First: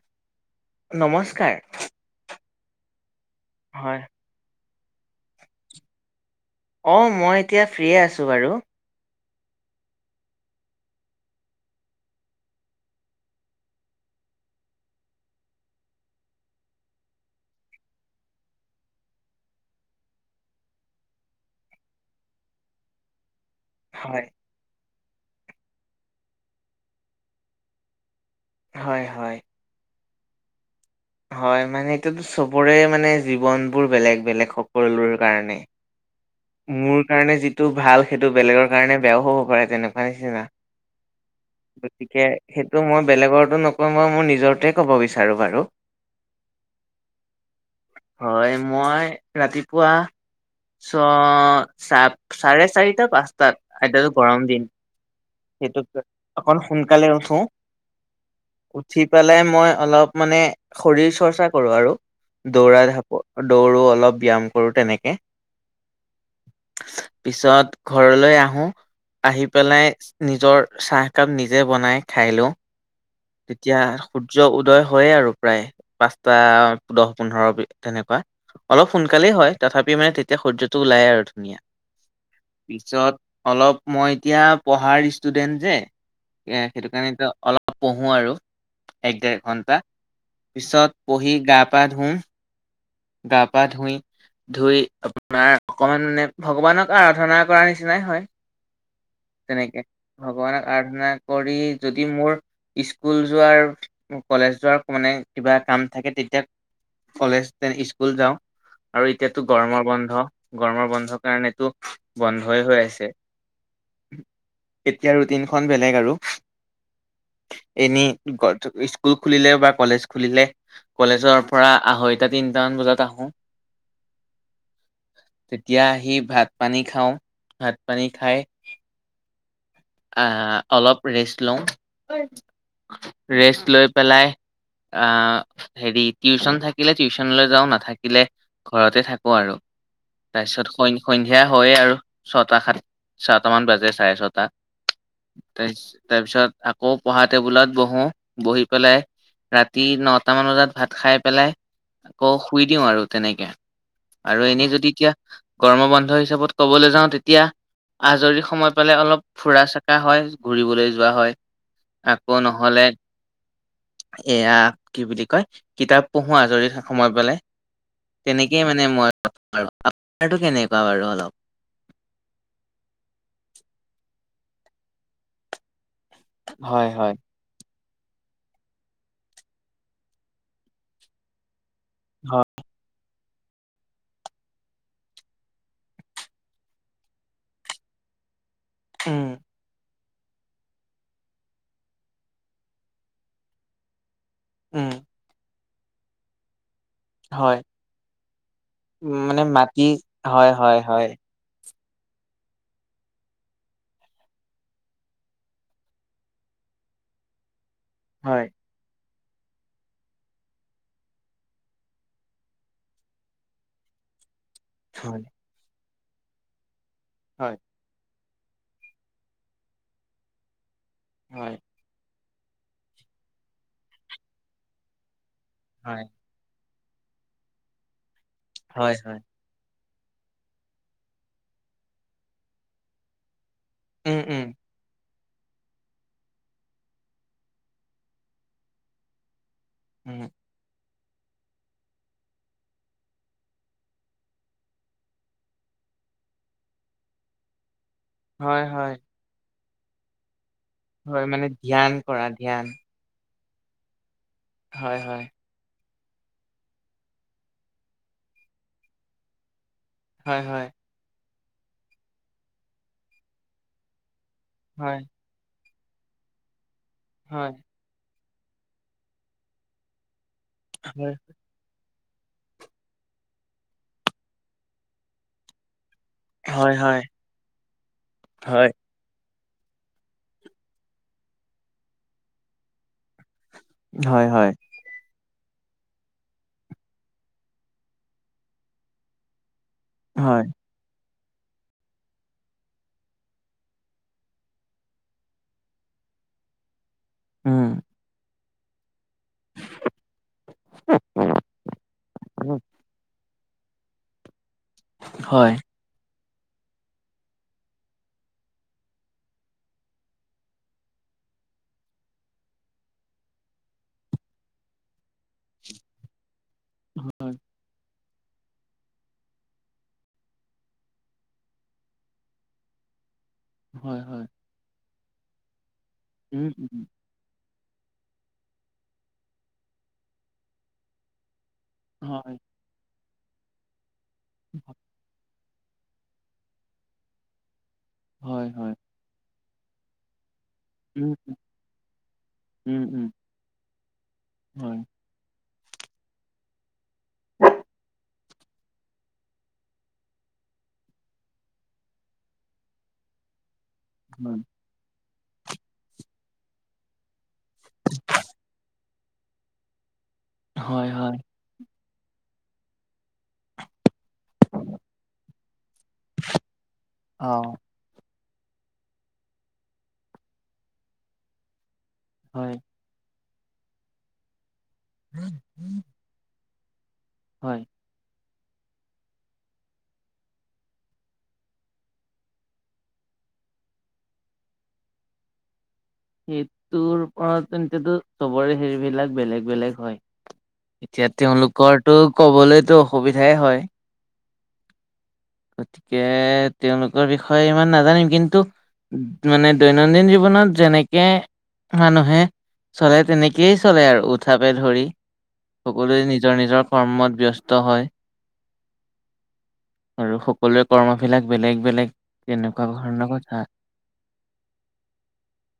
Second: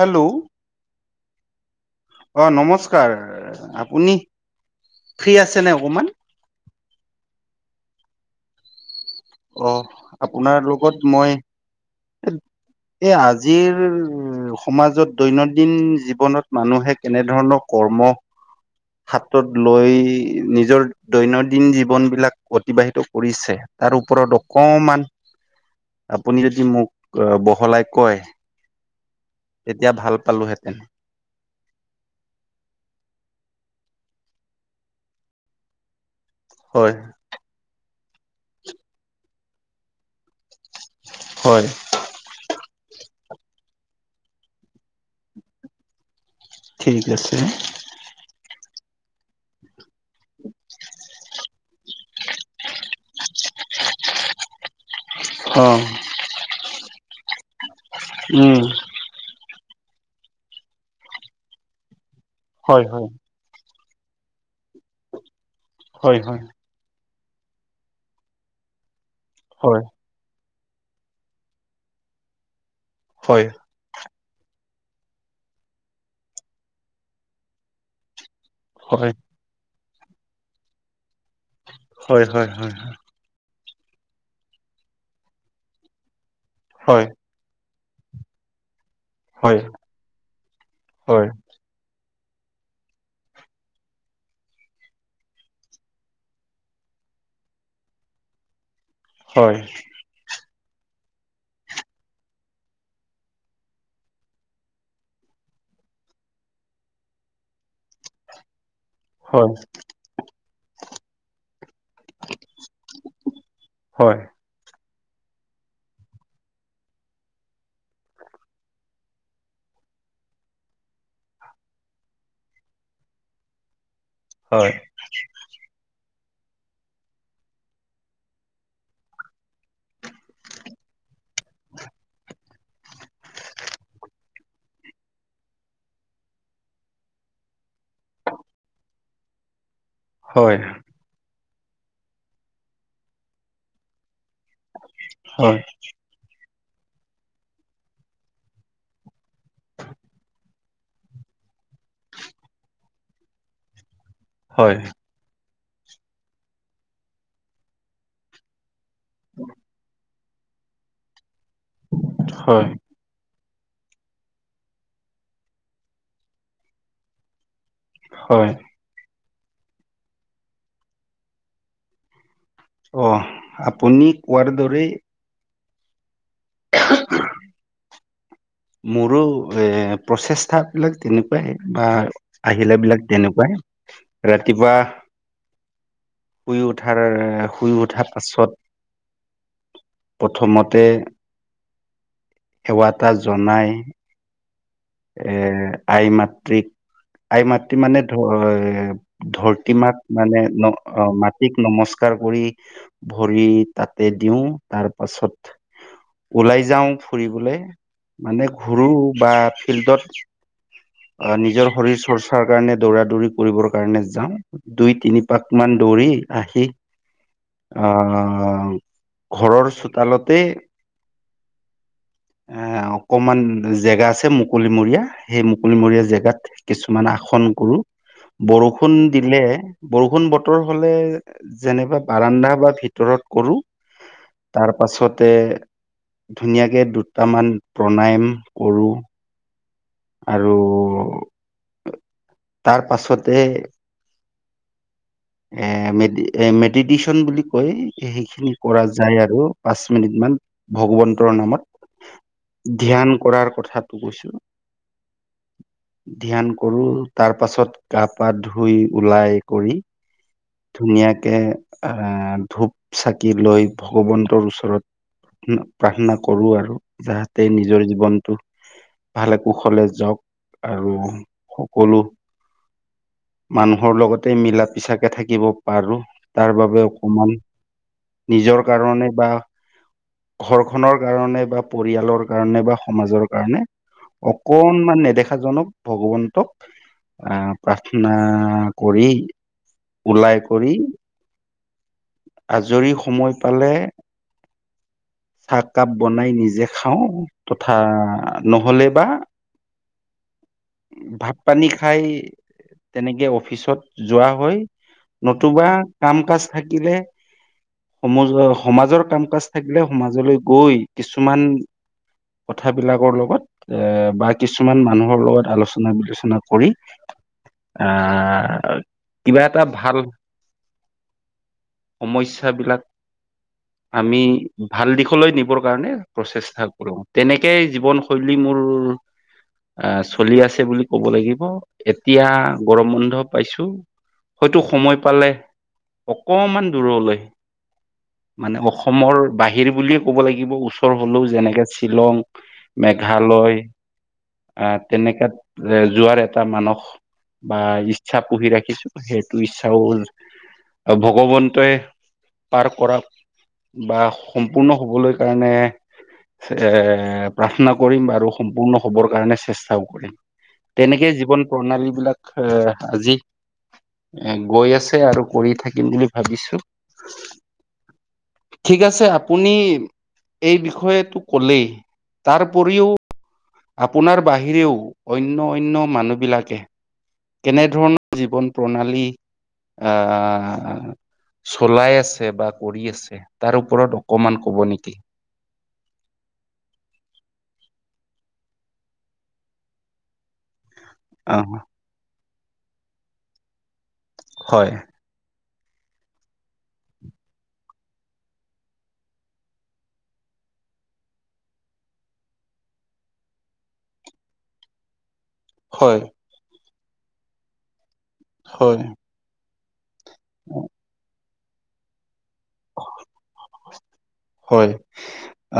Hello নমস্কাৰ অ নমস্কাৰ হয় আপুনি ফ্ৰী আছে নে অকমান অঁ মই এতিয়া ফ্ৰী আছোঁ বাৰু অ আপোনাৰ লগত মই এ আজিৰ সমাজত দৈনন্দিন জীৱনত মানুহে কেনেধৰণৰ ক কৰ্ম হাতত লৈ নিজৰ দৈনন্দিন জীৱন বিলাক অতিবাহিত কৰিছে তাৰ হয়, ওপৰত অকমান আপুনি যদি মোক বহলাই কয় হয়, হয়। এতিয়া ভাল পালোহেঁতেন হয় মানে এটোতো চবৰে মানে জীৱন বোৰ বেলেগ বেলেগ সকলোৰ কাৰণে হয় মোৰ কাৰণে যিটো ভাল সেইটো বেলেগৰ কাৰণে বেয়াও হ'ব পাৰে তেনেকুৱা নিচিনা হয় গতিকে সেইটো মই বেলেগৰো নকওঁ মই মোৰ নিজৰটোৱে ক'ব বিচাৰোঁ বাৰু ঠিক আছে হয় মই ৰাতিপুৱা চ চাৰে চাৰিটা পাঁচটাত আইতাতো গৰম দিন অ সেইটোত অক সোনকালে উঠো উম উঠি পেলাই মই অলপ মানে শৰীৰ চৰ্চা কৰো আৰু হয় দৌৰা হয় ধঢাপ দৌৰো অপ অলপ ব্যয়াম কৰো তেনেকে হয় হয় পিছত ঘৰলৈ আহো আহি হয় পেলাই নিজৰ চাহকাপ নিজে বনাই খাই লওঁ হয় তেতিয়া সূৰ্য উদয় হয়েই আৰু প্ৰায় পাঁচটা দহ পোন্ধৰ তেনেকুৱা অলপ সোনকালেই হয় তথাপি মানে তেতিয়া সূৰ্যটো ওলাই আৰু হয় হয় হয় পিছত অলপ মই এতিয়া পঢ়াৰ ষ্টুডেন্ট যে এ সেইটো হয় কাৰণেো অলপ পঢ়ো আৰু এক ডেৰ হয় ঘন্টা পিছত হয় পঢ়ি গা পা ধুম গা পা ধুই ধুই আপোনাৰ অকমান মানে ভগৱানক আৰাধনা কৰাৰ নিচিনাই হয় হয় তেনেকে ভগৱানক ত ধনা কৰি যদি মোৰ স্কুল যোৱাৰ কলেজ যোৱাৰ মানে কিবা। কাম থাকে তেতিয়া কলেজ স্কুল যাওঁ আৰু এতিয়াতো হয় গৰমৰ বন্ধ, গৰমৰ বন্ধ কাৰণেতো। বন্ধই হৈ আছে। হয় এতিয়া ৰুটিনখন বেলেগ আৰু- [unintelligible] এনে স্কুল খুলিলে বা কলেজ খুলিলে কলেজৰ পৰা আহ- দুটা তিনটামান বজাত আহো। হয় তেতিয়া আহি- ভাত পানী খাওঁ। ভাত পানী খাই- আহ অলপ ৰেষ্ট লওঁ, ৰেষ্ট লৈ পেলাই- আহ হেৰি টিউচন থাকিলে টিউচনলৈ যাওঁ। নাথাকিলে ঘৰতে থাকো আৰু হয় তাৰপিছত সন্ধিয়া হয় আৰু ছয়টা সাত ছয়টা মান বাজে চাৰে ছটা- হয় তাৰপিছত আকৌ পঢ়া টেবুলত বহো বহি পেলাই। ৰাতি নটামান বজাত ভাত খাই পেলাই- আকৌ শুই দিওঁ, আৰু তেনেকে আৰু এনে হয় যদি এতিয়া। গৰম বন্ধ হিচাপত কবলৈ যাওঁ। তেতিয়া আজৰি সময় পালে অলপ ফুৰা চকা হয় ঘূৰিবলৈ যোৱা হয়। আকৌ হয় নহ'লে এয়া কি বুলি কয় কিতাপ পঢ়ো আজৰি সময় পালে। হয় তেনেকেই মানে মই আপোনাৰটো কেনেকুৱা বাৰু অলপ অ আপুনি কোৱাৰ দৰে- হয়, হয়। মোৰো এ প্ৰচেষ্টা বিলাক তেনেকুৱাই বা হয় আহিলে বিলাক। তেনেকুৱাই ৰাতিপুৱা। শুই উঠাৰ, শুই উঠাৰ পাছত। উম। প্ৰথমতে সেৱা এটা জনাই। উম এ আই মাতৃক আই হয় মাতৃ মানে ধ মানে মাটি ধৰতিমাক মানে হয় ন হয় হয় মাটিক নমস্কাৰ। ভৰি পৰি কৰি ভৰি তাতে দিওঁ, তাৰ পাছত। ওলাই যাওঁ ফুৰিবলে মানে হয় ঘূুৰো বা ফিল্ডত নিজৰ শৰীৰ চৰ্চাৰ কাৰণে দৌৰা দৌৰি কৰিবৰ কাৰণে যাওঁ। দুই তিনি হয় পাক মান দৌৰি আহি আহ আহ ঘৰৰ চোতালতে। হয়। এ অকমান জেগা আছে। মুকলিমৰিয়া সেই হয় মুকলিমৰীয়া জেগাত। কিছুমান আসন কৰো, হয় বৰষুণ হয় হয় দিলে। বৰষুণ বতৰ হ'লে যেনেবা বাৰাডা বা ভিতৰত কৰো। উম উম তাৰ পাছত তাতে ধুনীয়াকে দুটামান প্ৰাণায়াম কৰোঁ। উম আৰু তাৰ পাছতে। এ ম এ মেডিটেশচন বুলি কৈ সেইখিনি হয় কৰা হয় যায় আৰু। পাঁচ মিনিট মান হয় ভগৱন্তৰ মানে ধ্যান কৰা নামত ধ্যান কৰাৰ কথাটো কৈছিলো। হয়, হয়। ধ্যান কৰো তাৰ পাছত গা পা ধুই ওলাই কৰি। হয়, হয়। ধুনীয়াকে আহ ধূপ চাকি লৈ ভগৱন্তৰ ওচৰত। হয় প্ৰাৰ্থনা কৰো আৰু যাহতে হয় নিজৰ জীৱনটো ভালে কুশলে যাওঁক। আৰু সকলো মানুহৰ লগতে মিলাত। পিছাকে থাকিব পাৰো তাৰ হয় বাবে হয় অকমান নিজৰ হয় কাৰণে বা ঘৰখনৰ কাৰণে বা পৰিয়ালৰ কাৰণে বা সমাজৰ কাৰণে হয় হয় অকনমান নেদেখাজনক ভগৱন্তক আহ প্ৰাৰ্থনা কৰি ওলাই হয় কৰি আজৰি সময় পালে চাহকাপ বনাই নিজে খাওঁ উম তথা নহলে বা ভাত পানী খাই তেনেকে অফিচত যোৱা হয় হয় নতুবা কাম কাচ থাকিলে সম সমাজৰ কাম কাজ থাকিলে সমাজলৈ গৈ কিছুমান কথাবিলাকৰ লগত এ বা কিছুমান মানুহৰ লগত আলোচনা বিলোচনা কৰি আহ কিবা এটা ভাল সমস্যাবিলাক হয় আমি হয় ভাল দিশলৈ নিবৰ কাৰণে উম প্ৰচেষ্টা উম কৰোঁ তেনেক একে জীৱন শৈলী মোৰ আঁহ চলি আছে বুলি ক'ব লাগিব এতিয়া হয় গৰম বন্ধ পাইছো হয়তো সময় পালে অকমান দূৰলৈ হয়, মানে হয়। অসমৰ বাহিৰ বুলিয়ে ক'ব লাগিব থাকিব ওচৰ উম, হলেও যেনেকে শ্বিলং উম, উম, মেঘালয় আহ হয়, তেনেকাত এ যোৱাৰ এটা মানস বা ইচ্ছা পু়হি ৰাখিছো সেইটো ইচ্ছাও ভগৱন্তই পাৰ কৰা বা হয়। সম্পূৰ্ণ হবলৈ কাৰণে এ প্ৰাৰ্থনা কৰিম আৰু সম্পূৰ্ণ হবৰ কাৰণে চেষ্টাও কৰিম হয়, তেনেকে হয়। জীৱন প্ৰণালী বিলাক এ আজি এ গৈ আছে আৰু কৰি থাকিম বুলি ভাবিছো অ', ঠিক আছে আপুনি এই বিষয়টো কলেই হয়, তাৰপৰিও আপোনাৰ বাহিৰেও অন্য অন্য মানুহ বিলাকে হয়। কেনেধৰণৰ জীৱন প্ৰণালী আহ চলাই আছে বা কৰি আছে তাৰ ওপৰত অকমান ক'ব নেকি সেইটোৰ পৰা তেন্তো চবৰে সেইবিলাক বেলেগ বেলেগ হয় এতিয়া অ তেওঁলোকৰটো কবলৈতো অসুবিধাই হয় হয় গতিকে তেওঁলোকৰ বিষয়ে ইমান নাজানিম কিন্তু মানে দৈনন্দিন জীৱনত যেনেকে মানুহে চলে তেনেকেই চলে আৰু উঠাপে ধৰি সকলোৱে হয় নিজৰ নিজৰ কৰ্মত ব্যস্ত হয় হয় আৰু সকলোৰে কৰ্মবিলাক বেলেগ বেলেগ [unintelligible] হয়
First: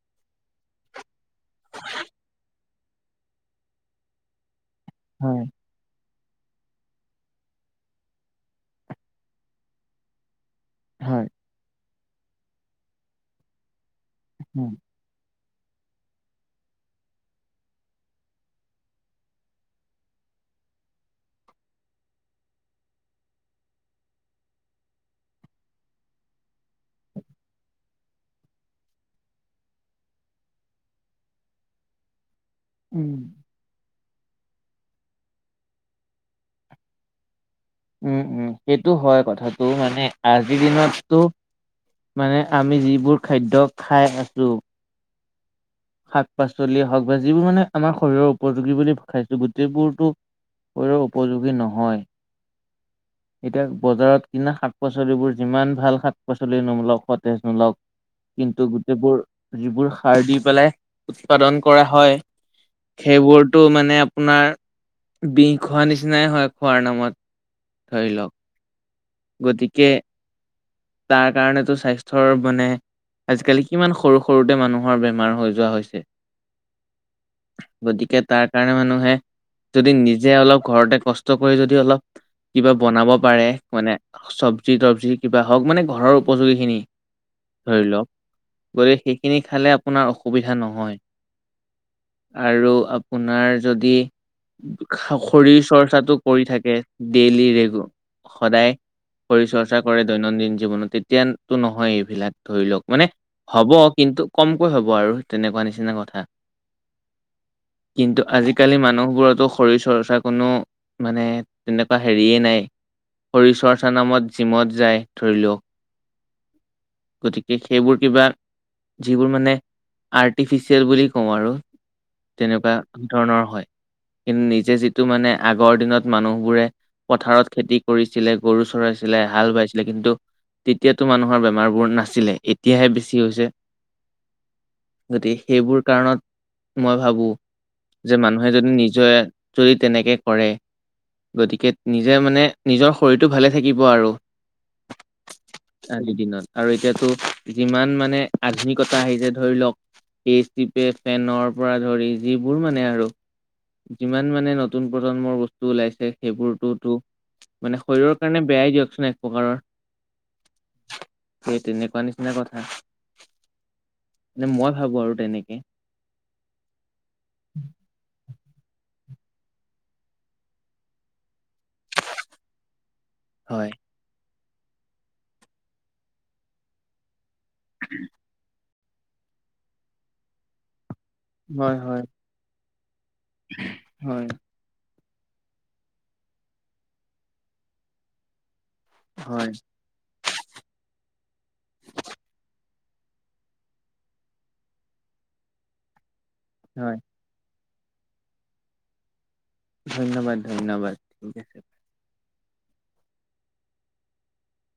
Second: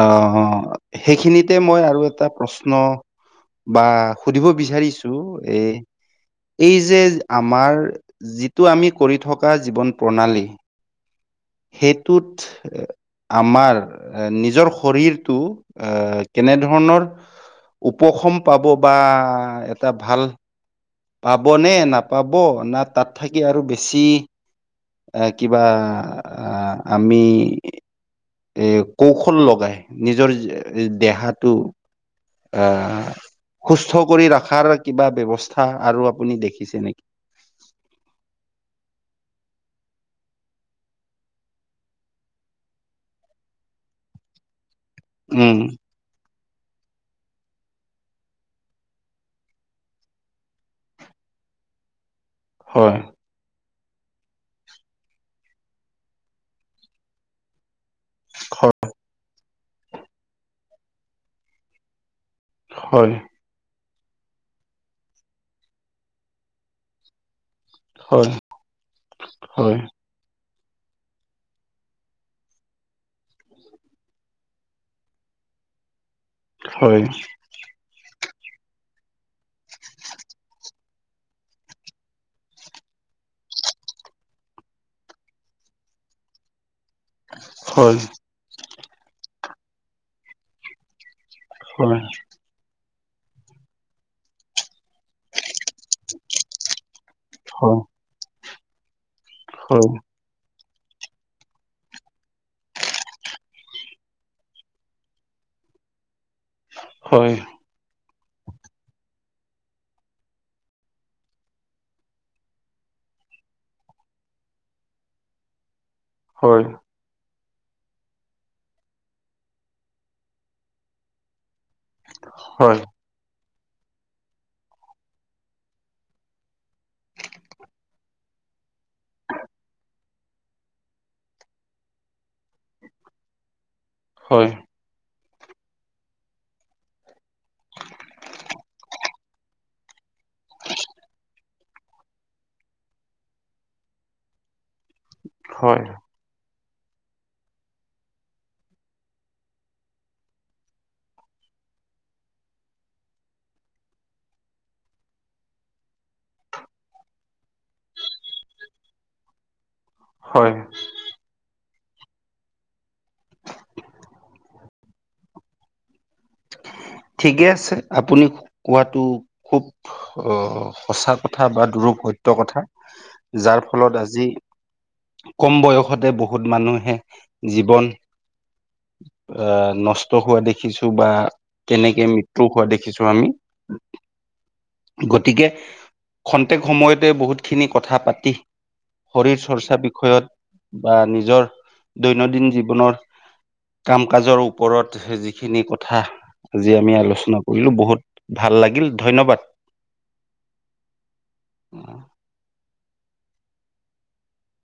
আহ সেইখিনিতে মই আৰু এটা প্ৰশ্ন প্ৰশ্ন বা সুধিব বিচাৰিছো হয়, এই এই যে আমাৰ যিটো আমি কৰি থকা জীৱন প্ৰণালী হয়, সেইটোত আমাৰ হয়। নিজৰ শৰীৰটো আহ কেনেধৰণৰ উপশম পাব বা এটা ভাল পাব নে নাপাব না তাত থাকি আৰু বেছি এ কিবা আহ আমি এ কৌশল লগাই নিজৰ দেহাটো উম, আহ সুস্থ কৰি ৰখাৰ কিবা ব্যৱস্থা আৰু আপুনি দেখিছে নেকি উম উম সেইটো হয় কথাটো মানে আজিৰ দিনতো মানে আমি যিবোৰ খাদ্য খাই আছো উম শাক পাচলি হওক বা যিবোৰ মানে আমাৰ শৰীৰৰ উপযোগী বুলি খাইছো গোটেইবোৰতো শৰীৰৰ উপযোগী নহয় হয় এতিয়া বজাৰত কিনা শাক পাচলিবোৰ যিমান ভাল শাক পাচলি নোমোক সতেজ নোলওক কিন্তু হয় গোটেইবোৰ যিবোৰ সাৰ দি পেলাই উৎপাদন কৰা হয় হয় সেইবোৰতটো মানে আপোনাৰ বিষ খোৱা নিচিনাই হয় খোৱাৰ নামত ধৰি লওক হয় গতিকে তাৰ কাৰণেতটো স্বাস্থ্যৰ মানে আজিকালি কিমান সৰু সৰুতে মানুহৰ বেমাৰ হৈ যোৱা হৈছে হয় গতিকে তাৰ কাৰণে মানুহে যদি নিজে অলপ ঘৰতে কষ্ট কৰি যদি অলপ কিবা বনাব পাৰে মানে চব্জি তবজি কিবা হওক মানে ঘৰৰ উপযোগী খিনি ধৰি হয় লওক গতিকে সেইখিনি খালে আপোনাৰ অসুবিধা নহয় হয় আৰু আপোনাৰ যদি খৰীৰ চৰ্চাটো কৰি থাকে ডেইলি ৰে হয় সদায় শৰ চৰ্চা হয় কৰে দৈনন্দিন জীৱনত তেতিয়াতো নহয় এইবিলাক ধৰি লওক মানে হ'ব কিন্তু কমকৈ হ'ব আৰু তেনেকুৱা নিচিনা কথা হয় কিন্তু আজিকালি মানুহবোৰতো শৰীৰ চৰ্চা কোনো মানে তেনেকুৱা হেৰিয়েই নাই হৰি চৰ্চা নামত জিমত যায় ধৰি লওক হয় গতিকে সেইবোৰ কিবা যিবোৰ মানে আৰ্টিফিচিয়েল বুলি কওঁ আৰু তেনেকুৱা ধৰণৰ হয় কিন্তু নিজে যিটো মানে আগৰ দিনত মানুহবোৰে পথাৰত খেতি কৰিছিলে গৰু চৰাইছিলে হাল বাইছিলে কিন্তু তেতিয়াতো মানুহৰ বেমাৰবোৰ নাছিলে এতিয়াহে বেছি হৈছে হয় গতিকে সেইবোৰ কাৰণত মই ভাবো যে মানুহে যদি নিজে যদি তেনেকে কৰে গতিকে নিজে মানে নিজৰ শৰীৰটো ভালে থাকিব আৰু হয় আজিৰ দিনত আৰু এতিয়াতো যিমান মানে আধুনিকতা আহিছে ধৰি লওক এ চি পে ফেনৰ পৰা ধৰি যিবোৰ মানে আৰু যিমান মানে নতুন প্ৰজন্মৰ বস্তু ওলাইছে সেইবোৰতোতো মানে শৰীৰৰ কাৰণে বেয়াই দিয়কচোন এক প্ৰকাৰৰ হয় সেই তেনেকুৱা নিচিনা কথা মে মই ভাবো আৰু তেনেকে ঠিকে আছে আপুনি কোৱাতটো খুব আহ সঁচা কথা বা দুৰপত্য কথা যাৰ হয় ফলত আজি কম বয়সতে বহুত মানুহে জীৱন আহ নষ্ট হোৱা দেখিছো বা হয় তেনেকে হয় মৃত্যু হোৱা দেখিছো আমি হয় গতিকে খন্তেক সময়তে বহুত খিনি কথা পাতি শৰীৰ হয় চৰ্চা বিষয়ত বা নিজৰ দৈনন্দিন জীৱনৰ কাম কাজৰ ওপৰত যিখিনি কথা আজি আমি হয় আলোচনা কৰো কৰিলোঁ বহুত ভাল লাগিল ধন্যবাদ ধন্যবাদ ধন্যবাদ ঠিক আছে